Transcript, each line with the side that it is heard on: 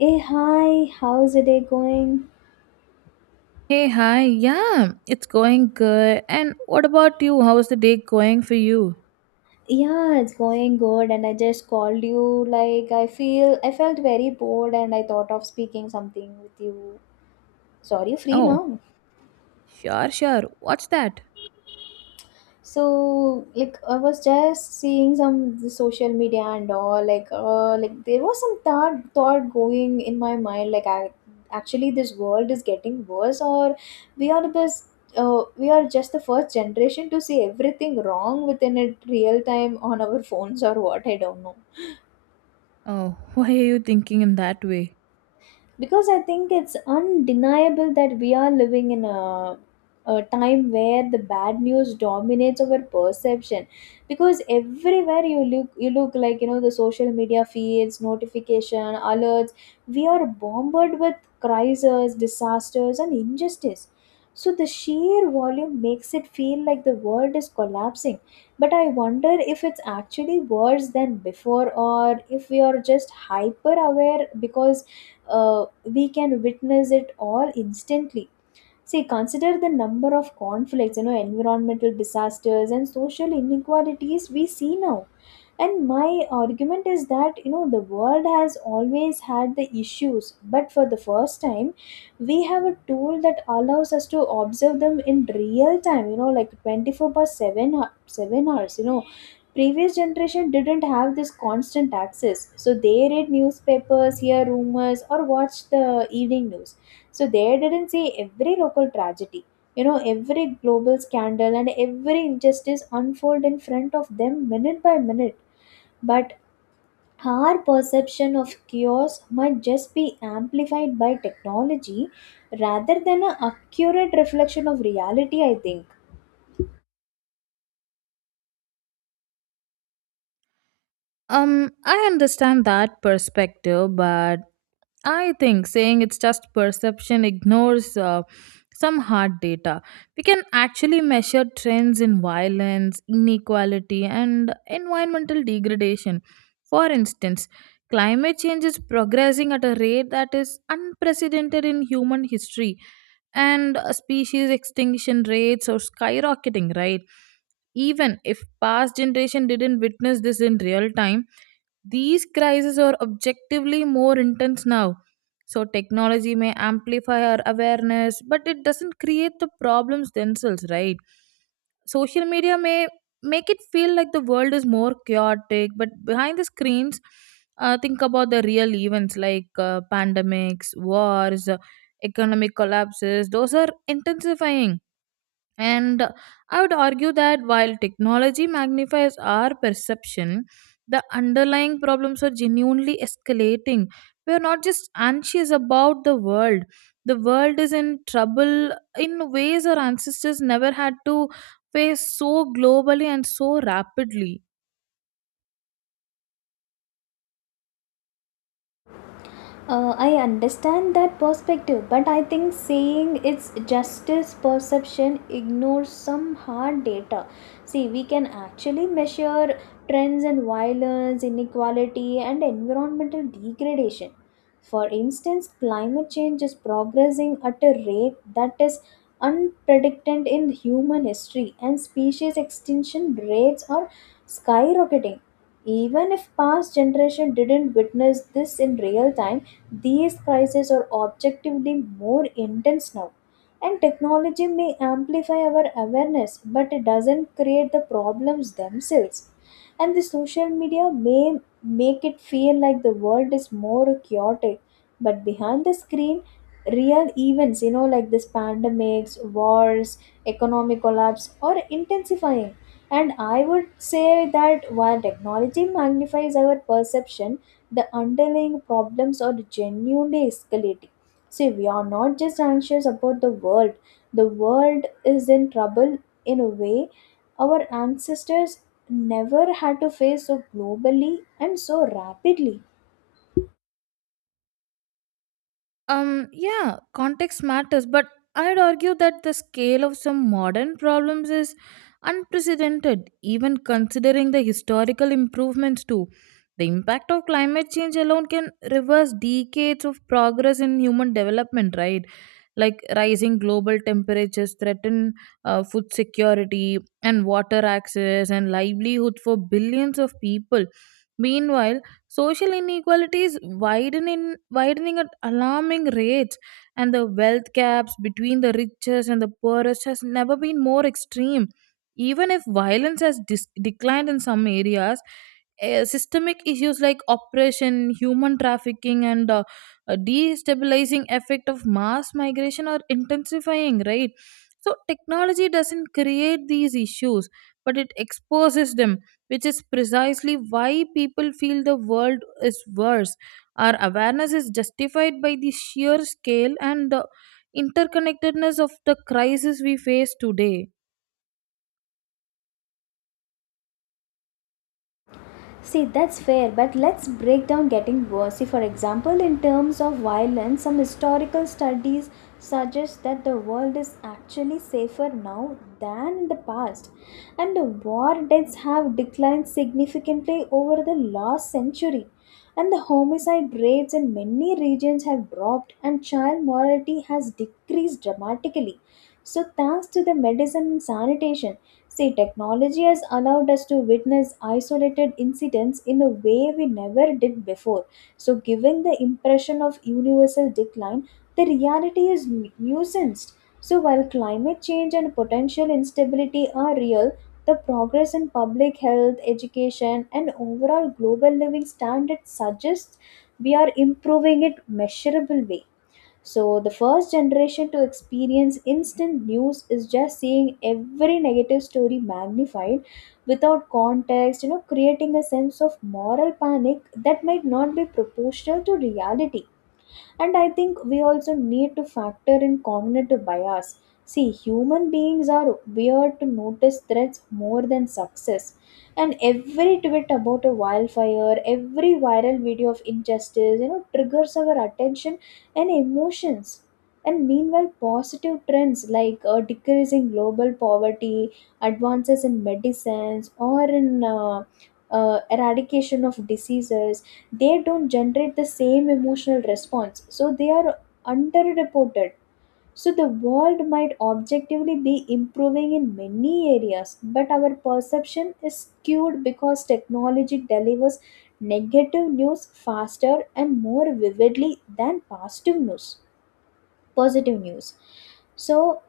left: Hey, hi, how's the day going?
right: Hey, hi. Yeah, it's going good. And what about you? How's the day going for you?
left: Yeah, it's going good, and I just called you. Like, I felt very bored, and I thought of speaking something with you. Sorry, free
right: Oh,
left: now?
right: sure, sure. What's that?
left: So, like, I was just seeing some the social media and all, like there was some thought going in my mind, like I actually this world is getting worse, or we are this we are just the first generation to see everything wrong within it real time on our phones or what, I don't know.
right: Oh, why are you thinking in that way?
left: Because I think it's undeniable that we are living in a time where the bad news dominates our perception. Because everywhere you look like, you know, the social media feeds, notification alerts. We are bombarded with crises, disasters, and injustice. So the sheer volume makes it feel like the world is collapsing. But I wonder if it's actually worse than before, or if we are just hyper aware because we can witness it all instantly. See, consider the number of conflicts, you know, environmental disasters and social inequalities we see now. And my argument is that, you know, the world has always had the issues, but for the first time we have a tool that allows us to observe them in real time, you know, like 24 by 7 7 hours, you know. Previous generation didn't have this constant access, so they read newspapers, hear rumors, or watch the evening news. So they didn't see every local tragedy, you know, every global scandal, and every injustice unfold in front of them minute by minute. But our perception of chaos might just be amplified by technology rather than an accurate reflection of reality, I think.
right: I understand that perspective, but I think saying it's just perception ignores some hard data. We can actually measure trends in violence, inequality, and environmental degradation. For instance, climate change is progressing at a rate that is unprecedented in human history, and species extinction rates are skyrocketing, right? Even if past generation didn't witness this in real time, these crises are objectively more intense now. So technology may amplify our awareness, but it doesn't create the problems themselves, right? Social media may make it feel like the world is more chaotic, but behind the screens, think about the real events, like pandemics, wars, economic collapses, those are intensifying. And I would argue that while technology magnifies our perception, the underlying problems are genuinely escalating. We are not just anxious about the world. The world is in trouble in ways our ancestors never had to face so globally and so rapidly.
left: I understand that perspective, but I think saying it's justice perception ignores some hard data. See, we can actually measure trends in violence, inequality, and environmental degradation. For instance, climate change is progressing at a rate that is unprecedented in human history, and species extinction rates are skyrocketing. Even if past generation didn't witness this in real time, these crises are objectively more intense now, and technology may amplify our awareness, but it doesn't create the problems themselves. And the social media may make it feel like the world is more chaotic, but behind the screen, real events, you know, like this pandemics, wars, economic collapse, are intensifying. And I would say that while technology magnifies our perception, the underlying problems are genuinely escalating. See, we are not just anxious about the world is in trouble in a way our ancestors never had to face so globally and so rapidly.
right: Yeah, context matters, but I'd argue that the scale of some modern problems is unprecedented, even considering the historical improvements too. The impact of climate change alone can reverse decades of progress in human development, right? Like rising global temperatures threaten food security and water access and livelihood for billions of people. Meanwhile, social inequality is widening at alarming rates, and the wealth gaps between the richest and the poorest has never been more extreme. Even if violence has declined in some areas, eh, systemic issues like oppression, human trafficking, and a destabilizing effect of mass migration are intensifying, right? So technology doesn't create these issues, but it exposes them, which is precisely why people feel the world is worse. Our awareness is justified by the sheer scale and the interconnectedness of the crisis we face today.
left: See, that's fair, but let's break down getting worse. See, for example, in terms of violence, some historical studies suggest that the world is actually safer now than in the past, and the war deaths have declined significantly over the last century. And the homicide rates in many regions have dropped, and child mortality has decreased dramatically. So, thanks to the medicine and sanitation. See, technology has allowed us to witness isolated incidents in a way we never did before. So, giving the impression of universal decline, the reality is nuanced. So, while climate change and potential instability are real, the progress in public health, education, and overall global living standards suggests we are improving it measurable way. So, the first generation to experience instant news is just seeing every negative story magnified without context, you know, creating a sense of moral panic that might not be proportional to reality. And I think we also need to factor in cognitive bias. See, human beings are weird to notice threats more than success. And every tweet about a wildfire, every viral video of injustice, you know, triggers our attention and emotions. And meanwhile, positive trends like decreasing global poverty, advances in medicines, or in eradication of diseases, they don't generate the same emotional response, so they are underreported. So the world might objectively be improving in many areas, but our perception is skewed because technology delivers negative news faster and more vividly than positive news. So,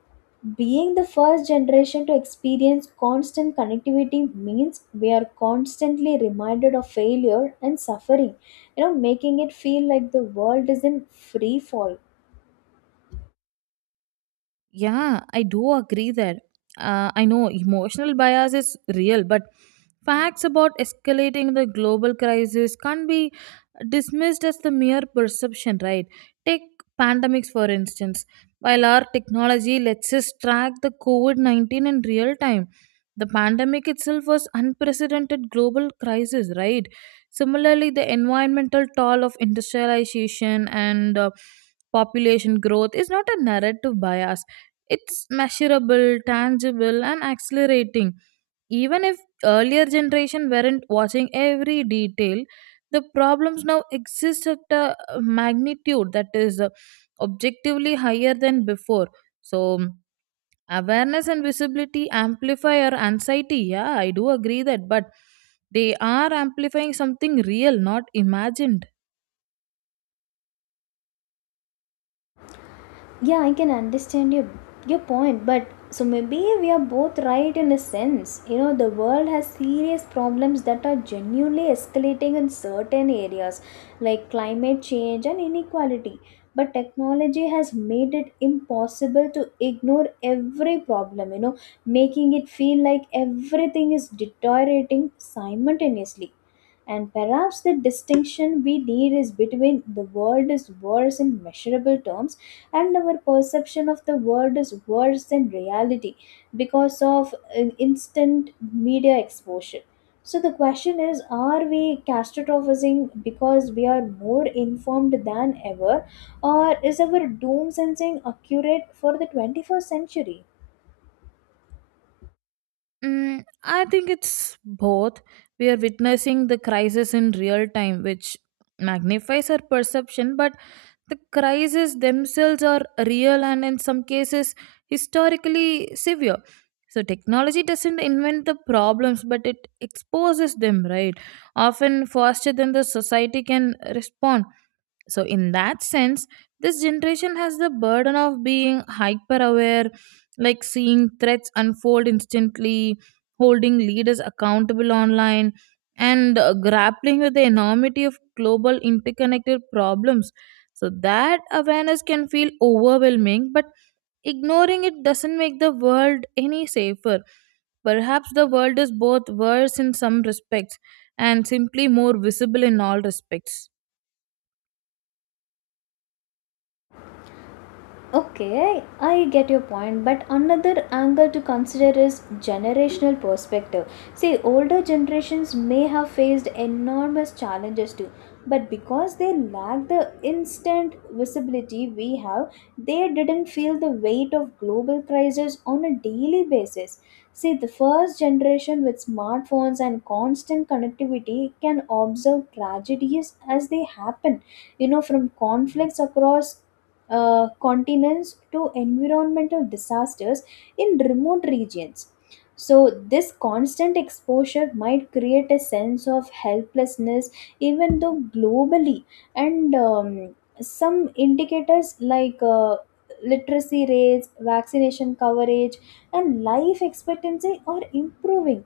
left: being the first generation to experience constant connectivity means we are constantly reminded of failure and suffering, you know, making it feel like the world is in free fall.
right: Yeah, I do agree that. I know emotional bias is real, but facts about escalating the global crisis can't be dismissed as the mere perception, right? Take pandemics, for instance. While our technology lets us track the COVID 19 in real time, the pandemic itself was unprecedented global crisis, right? Similarly, the environmental toll of industrialization and population growth is not a narrative bias, it's measurable, tangible, and accelerating. Even if earlier generation weren't watching every detail, the problems now exist at a magnitude that is objectively higher than before. So mm, awareness and visibility amplify our anxiety. Yeah, I do agree that, but they are amplifying something real, not imagined.
left: Yeah, I can understand your point, but so maybe we are both right in a sense, you know, the world has serious problems that are genuinely escalating in certain areas like climate change and inequality, but technology has made it impossible to ignore every problem, you know, making it feel like everything is deteriorating simultaneously. And perhaps the distinction we need is between the world is worse in measurable terms and our perception of the world is worse than reality because of an instant media exposure. So the question is, are we catastrophizing because we are more informed than ever, or is our doom sensing accurate for the 21st century?
right: Mm, I think it's both. We are witnessing the crisis in real time, which magnifies our perception, but the crises themselves are real and in some cases historically severe. So, technology doesn't invent the problems, but it exposes them, right? Often faster than the society can respond. So, in that sense, this generation has the burden of being hyper aware, like seeing threats unfold instantly, holding leaders accountable online, and grappling with the enormity of global interconnected problems. So, that awareness can feel overwhelming, but ignoring it doesn't make the world any safer. Perhaps the world is both worse in some respects and simply more visible in all respects.
left: Okay, I get your point, but another angle to consider is generational perspective. See, older generations may have faced enormous challenges too, but because they lack the instant visibility we have, they didn't feel the weight of global crisis on a daily basis. See, the first generation with smartphones and constant connectivity can observe tragedies as they happen, you know, from conflicts across continents to environmental disasters in remote regions. So, this constant exposure might create a sense of helplessness, even though globally, and some indicators like literacy rates, vaccination coverage, and life expectancy are improving.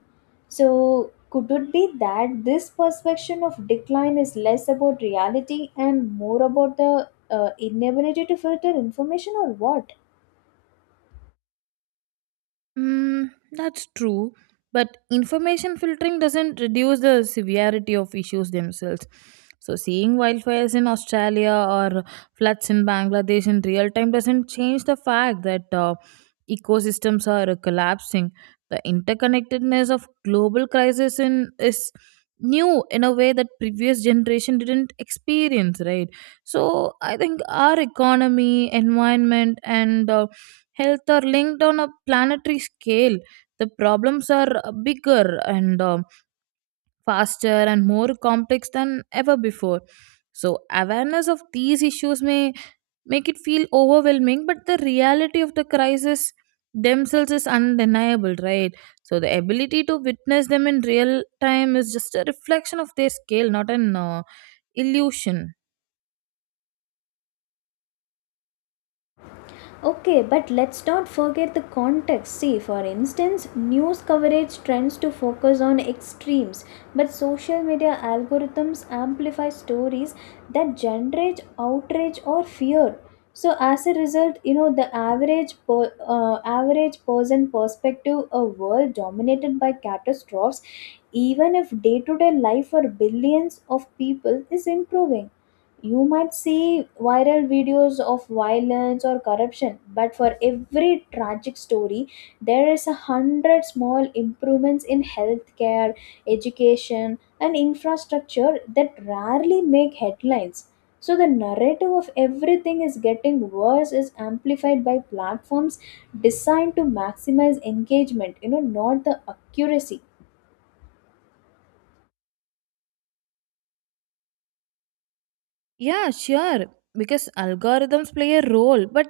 left: So, could it be that this perception of decline is less about reality and more about the inability to filter information or what?
right: Mm, that's true, but information filtering doesn't reduce the severity of issues themselves. So, seeing wildfires in Australia or floods in Bangladesh in real time doesn't change the fact that ecosystems are collapsing. The interconnectedness of global crisis in, is new in a way that previous generation didn't experience, right? So, I think our economy, environment, and health are linked on a planetary scale. The problems are bigger and faster and more complex than ever before. So, awareness of these issues may make it feel overwhelming, but the reality of the crisis themselves is undeniable, right? So, the ability to witness them in real time is just a reflection of their scale, not an illusion.
left: Okay, but let's not forget the context. See, for instance, news coverage trends to focus on extremes, but social media algorithms amplify stories that generate outrage or fear. So, as a result, you know, the average average person perspective, a world dominated by catastrophes, even if day to day life for billions of people is improving. You might see viral videos of violence or corruption, but for every tragic story, there is 100 small improvements in healthcare, education, and infrastructure that rarely make headlines. So, the narrative of everything is getting worse is amplified by platforms designed to maximize engagement, you know, not the accuracy.
right: Yeah, sure. Because algorithms play a role, but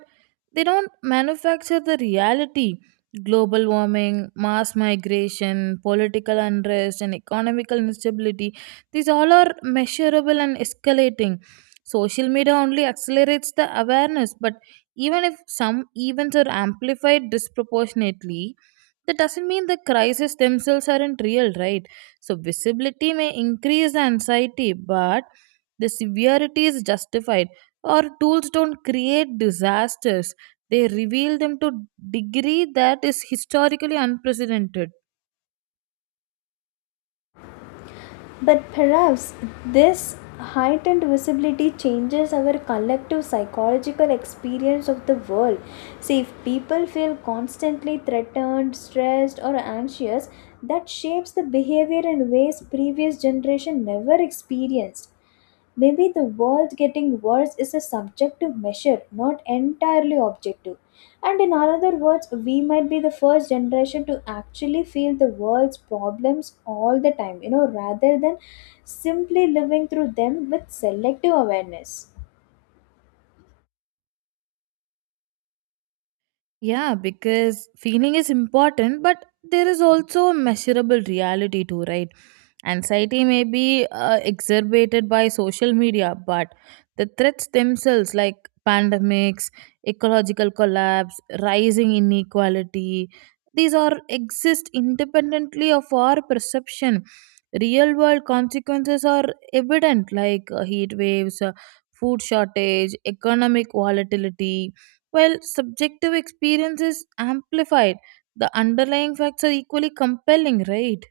right: they don't manufacture the reality. Global warming, mass migration, political unrest, and economical instability, these all are measurable and escalating. Social media only accelerates the awareness, but even if some events are amplified disproportionately, that doesn't mean the crises themselves aren't real, right? So, visibility may increase the anxiety, but the severity is justified. Our tools don't create disasters, they reveal them to degree that is historically unprecedented.
left: But perhaps this heightened visibility changes our collective psychological experience of the world. See, if people feel constantly threatened, stressed, or anxious, that shapes the behavior in ways previous generation never experienced. Maybe the world getting worse is a subjective measure, not entirely objective. And in other words, we might be the first generation to actually feel the world's problems all the time, you know, rather than simply living through them with selective awareness.
right: Yeah, because feeling is important, but there is also a measurable reality too, right? Anxiety may be exacerbated by social media, but the threats themselves, like pandemics, ecological collapse, rising inequality, these are exist independently of our perception. Real world consequences are evident, like heat waves, food shortage, economic volatility, while subjective experience is amplified, the underlying facts are equally compelling, right?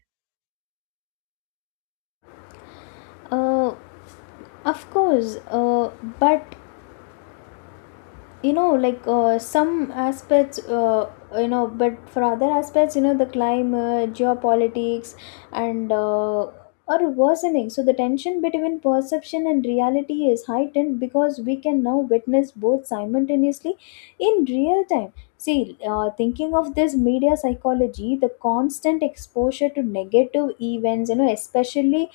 left: Uh, of course, but, you know, like, some aspects, you know, but for other aspects, you know, the climate, geopolitics, and are worsening. So the tension between perception and reality is heightened because we can now witness both simultaneously in real time. See, thinking of this media psychology, the constant exposure to negative events, you know, especially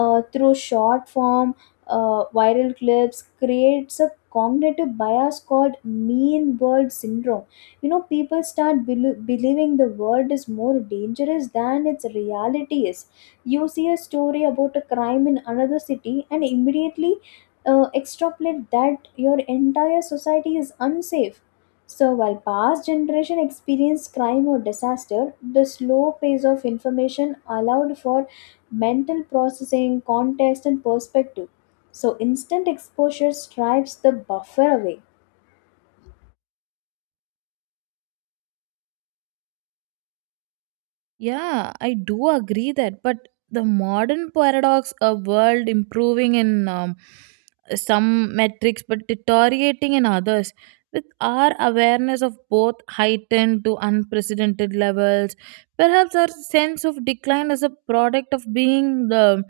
left: through short form viral clips creates a cognitive bias called mean world syndrome. You know, people start believing the world is more dangerous than its reality is. You see a story about a crime in another city and immediately extrapolate that your entire society is unsafe. So while past generation experienced crime or disaster, the slow pace of information allowed for mental processing, context and perspective. So instant exposure strips the buffer away.
right: Yeah, I do agree that, but the modern paradox, a world improving in some metrics but deteriorating in others, with our awareness of both heightened to unprecedented levels, perhaps our sense of decline as a product of being the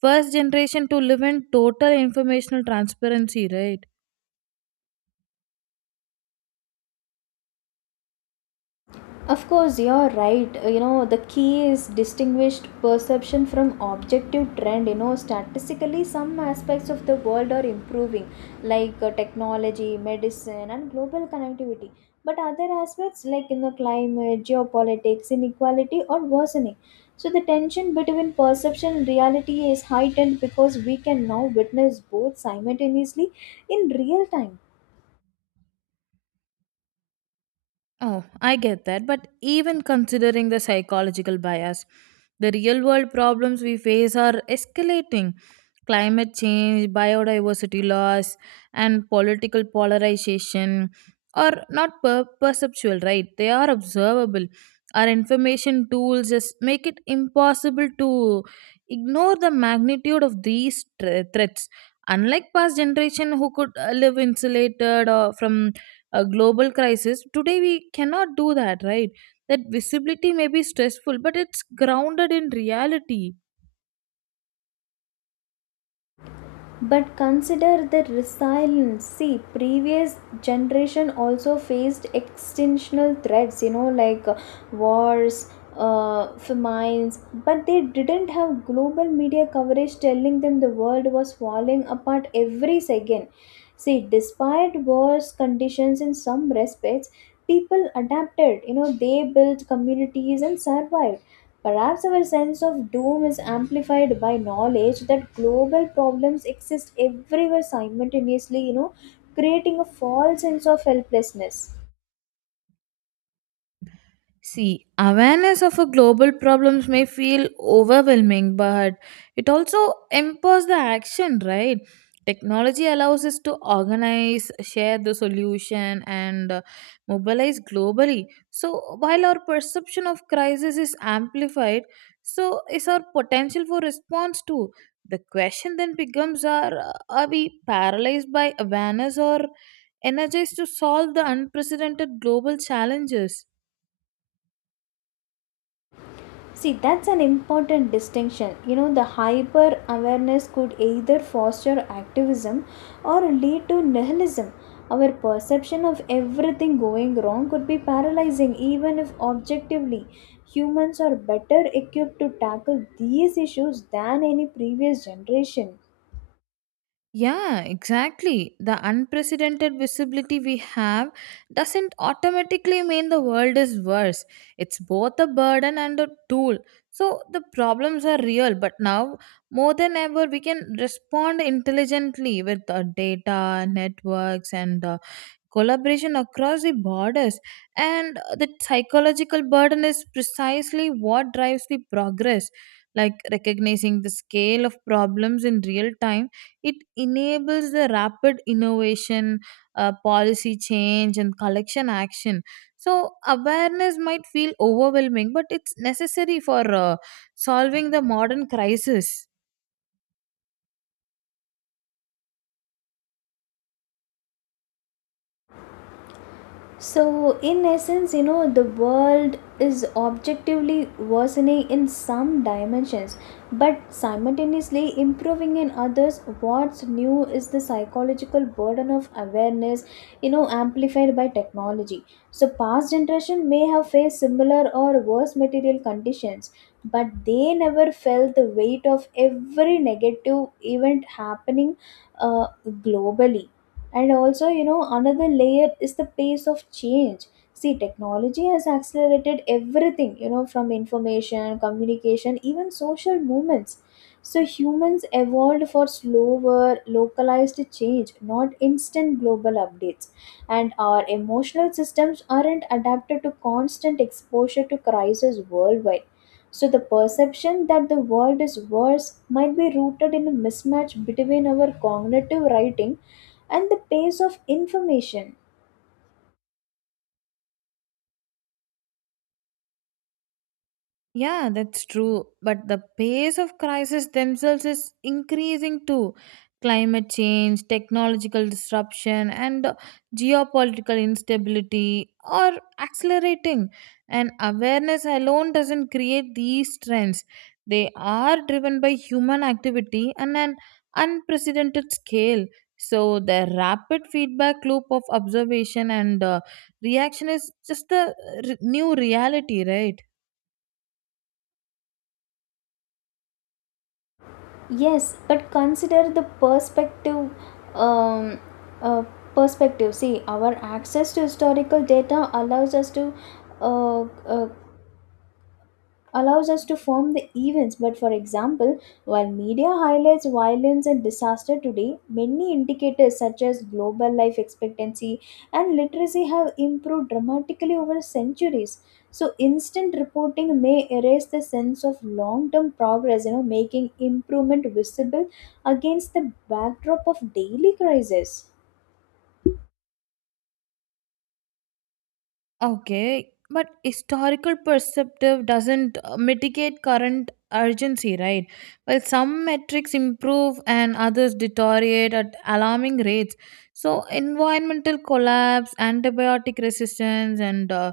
right: first generation to live in total informational transparency, right?
left: Of course, you're right. You know, the key is distinguished perception from objective trend. You know, statistically, some aspects of the world are improving, like technology, medicine, and global connectivity. But other aspects, like in the climate, geopolitics, inequality, are worsening. So the tension between perception and reality is heightened because we can now witness both simultaneously in real time.
right: Oh, I get that. But even considering the psychological bias, the real world problems we face are escalating. Climate change, biodiversity loss, and political polarization are not perceptual, right? They are observable. Our information tools just make it impossible to ignore the magnitude of these threats. Unlike past generation who could live insulated or from a global crisis today, we cannot do that, right? That visibility may be stressful, but it's grounded in reality.
left: But consider the resilience. See, previous generation also faced extensional threats, you know, like wars, famines, but they didn't have global media coverage telling them the world was falling apart every second. See, despite worse conditions in some respects, people adapted, you know, they built communities and survived. Perhaps our sense of doom is amplified by knowledge that global problems exist everywhere simultaneously, you know, creating a false sense of helplessness.
right: See, awareness of a global problems may feel overwhelming, but it also empowers the action, right? Technology allows us to organize, share the solution, and mobilize globally. So, while our perception of crisis is amplified, so is our potential for response too. The question then becomes: are are we paralyzed by awareness or energized to solve the unprecedented global challenges?
left: See, that's an important distinction. You know, the hyper awareness could either foster activism or lead to nihilism. Our perception of everything going wrong could be paralyzing, even if objectively humans are better equipped to tackle these issues than any previous generation.
right: Yeah, exactly. The unprecedented visibility we have doesn't automatically mean the world is worse. It's both a burden and a tool. So the problems are real, but now more than ever, we can respond intelligently with data, networks, and collaboration across the borders, and the psychological burden is precisely what drives the progress, like recognizing the scale of problems in real time, it enables the rapid innovation, policy change and collection action. So awareness might feel overwhelming, but it's necessary for solving the modern crisis.
left: So, in essence, you know, the world is objectively worsening in some dimensions, but simultaneously improving in others. What's new is the psychological burden of awareness, you know, amplified by technology. So, past generation may have faced similar or worse material conditions, but they never felt the weight of every negative event happening globally. And also, you know, another layer is the pace of change. See, technology has accelerated everything, you know, from information, communication, even social movements. So, humans evolved for slower, localized change, not instant global updates. And our emotional systems aren't adapted to constant exposure to crises worldwide. So, the perception that the world is worse might be rooted in a mismatch between our cognitive writing and the pace of information.
right: Yeah, that's true. But the pace of crises themselves is increasing too. Climate change, technological disruption, and geopolitical instability are accelerating. And awareness alone doesn't create these trends. They are driven by human activity on an unprecedented scale. So, the rapid feedback loop of observation and reaction is just a new reality, right?
left: Yes, but consider the perspective. Um, uh, Perspective. See, our access to historical data uh, uh, allows us to form the events. But for example, while media highlights violence and disaster today, many indicators such as global life expectancy and literacy have improved dramatically over centuries. So instant reporting may erase the sense of long-term progress, you know, making improvement visible against the backdrop of daily crisis.
right: Okay, but historical perspective doesn't mitigate current urgency, right? Well, some metrics improve and others deteriorate at alarming rates. So, environmental collapse, antibiotic resistance, and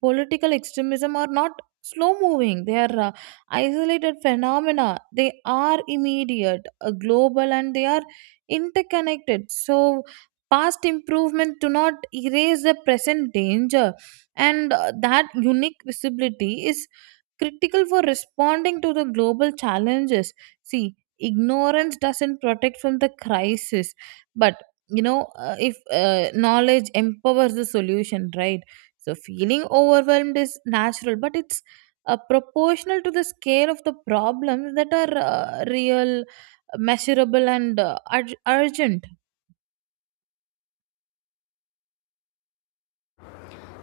right: political extremism are not slow moving, they are isolated phenomena, they are immediate, global, and they are interconnected. So past improvement do not erase the present danger, and that unique visibility is critical for responding to the global challenges. See, ignorance doesn't protect from the crisis, but you know, if knowledge empowers the solution, right? So feeling overwhelmed is natural, but it's proportional to the scale of the problems that are real, measurable, and urgent.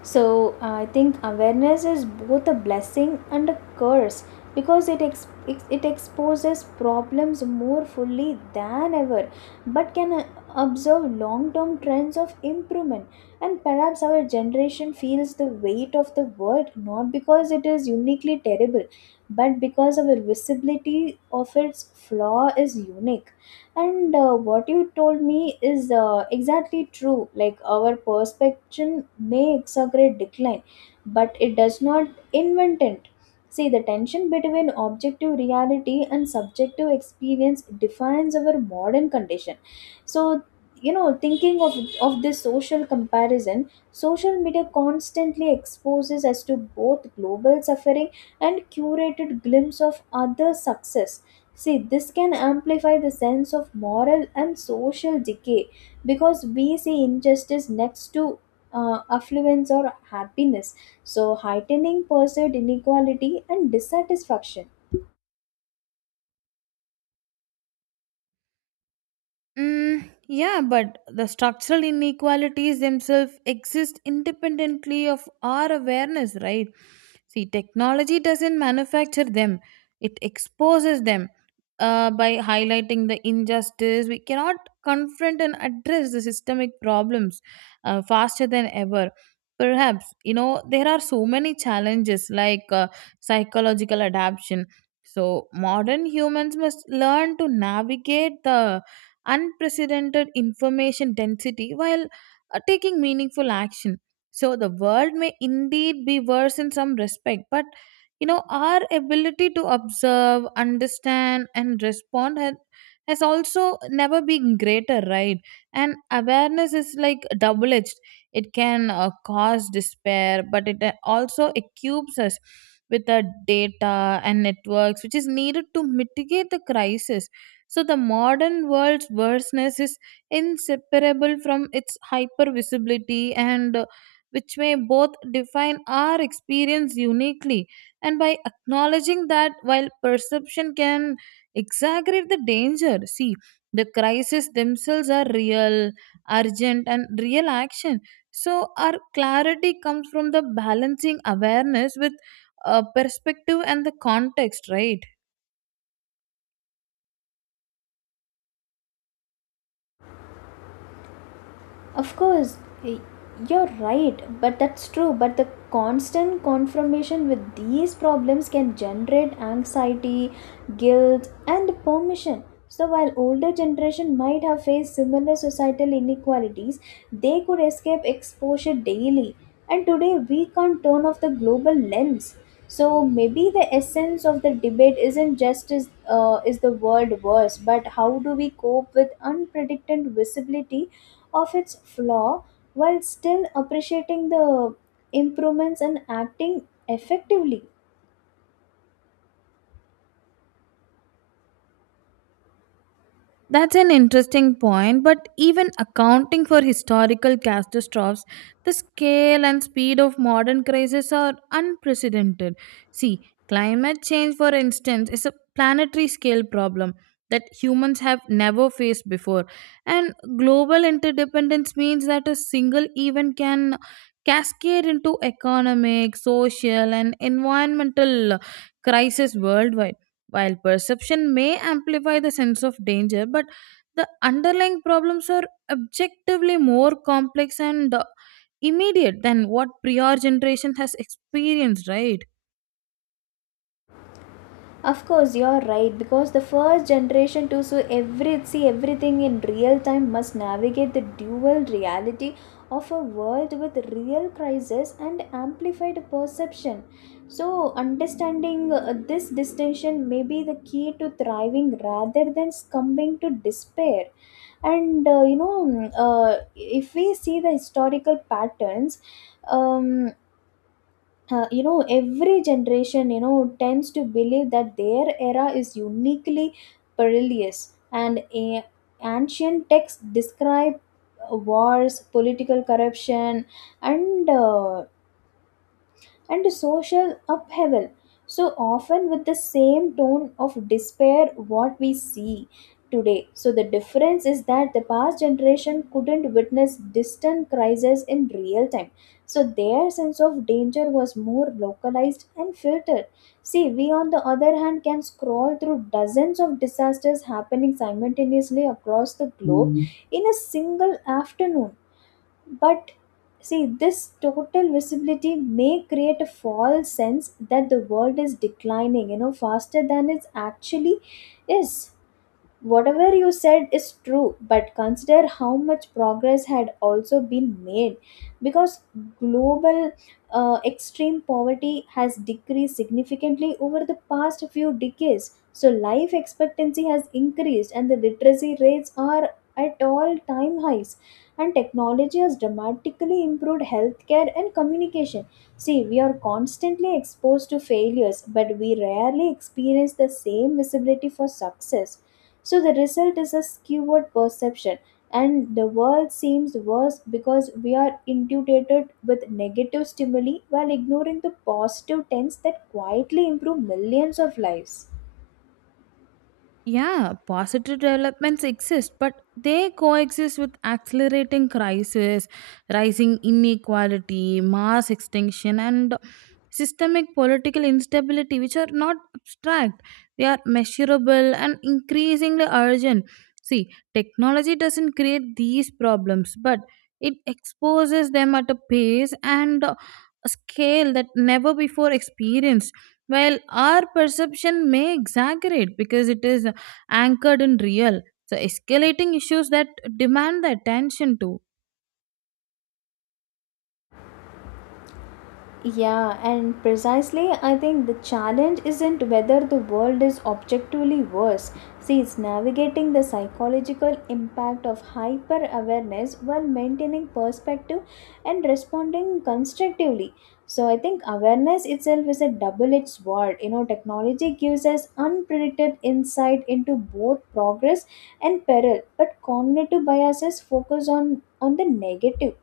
left: So I think awareness is both a blessing and a curse because it ex- it exposes problems more fully than ever, but can observe long-term trends of improvement. And perhaps our generation feels the weight of the word not because it is uniquely terrible, but because our visibility of its flaw is unique. And what you told me is exactly true, like our perception may exaggerate decline, but it does not invent it. See, the tension between objective reality and subjective experience defines our modern condition. So, you know, thinking of this social comparison, social media constantly exposes us to both global suffering and curated glimpse of other success. See, this can amplify the sense of moral and social decay because we see injustice next to affluence or happiness, so heightening perceived inequality and dissatisfaction.
right: Mm, yeah, but the structural inequalities themselves exist independently of our awareness, right? See, technology doesn't manufacture them, it exposes them. By highlighting the injustice, we cannot confront and address the systemic problems faster than ever. Perhaps, you know, there are so many challenges like psychological adaptation. So, modern humans must learn to navigate the unprecedented information density while taking meaningful action. So the world may indeed be worse in some respect, but you know our ability to observe, understand, and respond has also never been greater, right? And awareness is like double-edged. It can cause despair, but it also equips us with the data and networks which is needed to mitigate the crisis. So the modern world's vastness is inseparable from its hyper visibility and which may both define our experience uniquely. And by acknowledging that, while perception can exaggerate the danger, see, the crises themselves are real, urgent, and real action. So, our clarity comes from the balancing awareness with perspective and the context, right?
left: Of course, y- you're right, but that's true. But the constant confrontation with these problems can generate anxiety, guilt, and permission. So, while older generation might have faced similar societal inequalities, they could escape exposure daily. And today, we can't turn off the global lens. So maybe the essence of the debate isn't just, is the world worse, but how do we cope with unpredicted visibility of its flaw while still appreciating the improvements and acting effectively?
right: That's an interesting point, but even accounting for historical catastrophes, the scale and speed of modern crises are unprecedented. See, climate change, for instance, is a planetary scale problem that humans have never faced before, and global interdependence means that a single event can cascade into economic, social, and environmental crisis worldwide. While perception may amplify the sense of danger, but the underlying problems are objectively more complex and immediate than what prior generation has experienced, right?
left: Of course, you're right because the first generation too. So every, see, everything in real time must navigate the dual reality of a world with real crisis and amplified perception. So understanding this distinction may be the key to thriving rather than succumbing to despair. And you know, if we see the historical patterns, um, you know, every generation, you know, tends to believe that their era is uniquely perilous. And ancient texts describe wars, political corruption, and and social upheaval. So often with the same tone of despair what we see today. So the difference is that the past generation couldn't witness distant crises in real time. So their sense of danger was more localized and filtered. See, we on the other hand can scroll through dozens of disasters happening simultaneously across the globe in a single afternoon. But see, this total visibility may create a false sense that the world is declining, you know, faster than it actually is. Whatever you said is true, but consider how much progress had also been made because global extreme poverty has decreased significantly over the past few decades. So life expectancy has increased and the literacy rates are at all time highs, and technology has dramatically improved healthcare and communication. See, we are constantly exposed to failures but we rarely experience the same visibility for success. So the result is a skewed perception, and the world seems worse because we are inundated with negative stimuli while ignoring the positive trends that quietly improve millions of lives.
right: Yeah, positive developments exist, but they coexist with accelerating crisis, rising inequality, mass extinction, and systemic political instability, which are not abstract. They are measurable and increasingly urgent. See, technology doesn't create these problems, but it exposes them at a pace and a scale that never before experienced. While our perception may exaggerate because it is anchored in real, so escalating issues that demand the attention too.
left: Yeah, and precisely I think the challenge isn't whether the world is objectively worse. See, it's navigating the psychological impact of hyper awareness while maintaining perspective and responding constructively. So I think awareness itself is a double-edged sword. You know, technology gives us unpredicted insight into both progress and peril, but cognitive biases focus on the negative.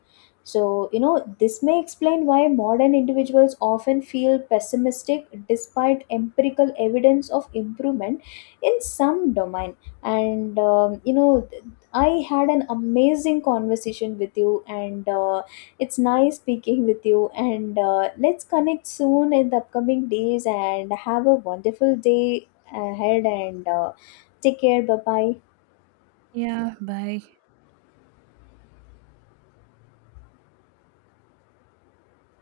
left: So, you know, this may explain why modern individuals often feel pessimistic despite empirical evidence of improvement in some domain. And, you know, I had an amazing conversation with you, and it's nice speaking with you. And let's connect soon in the upcoming days and have a wonderful day ahead. And take care. Bye bye.
right: Yeah, bye.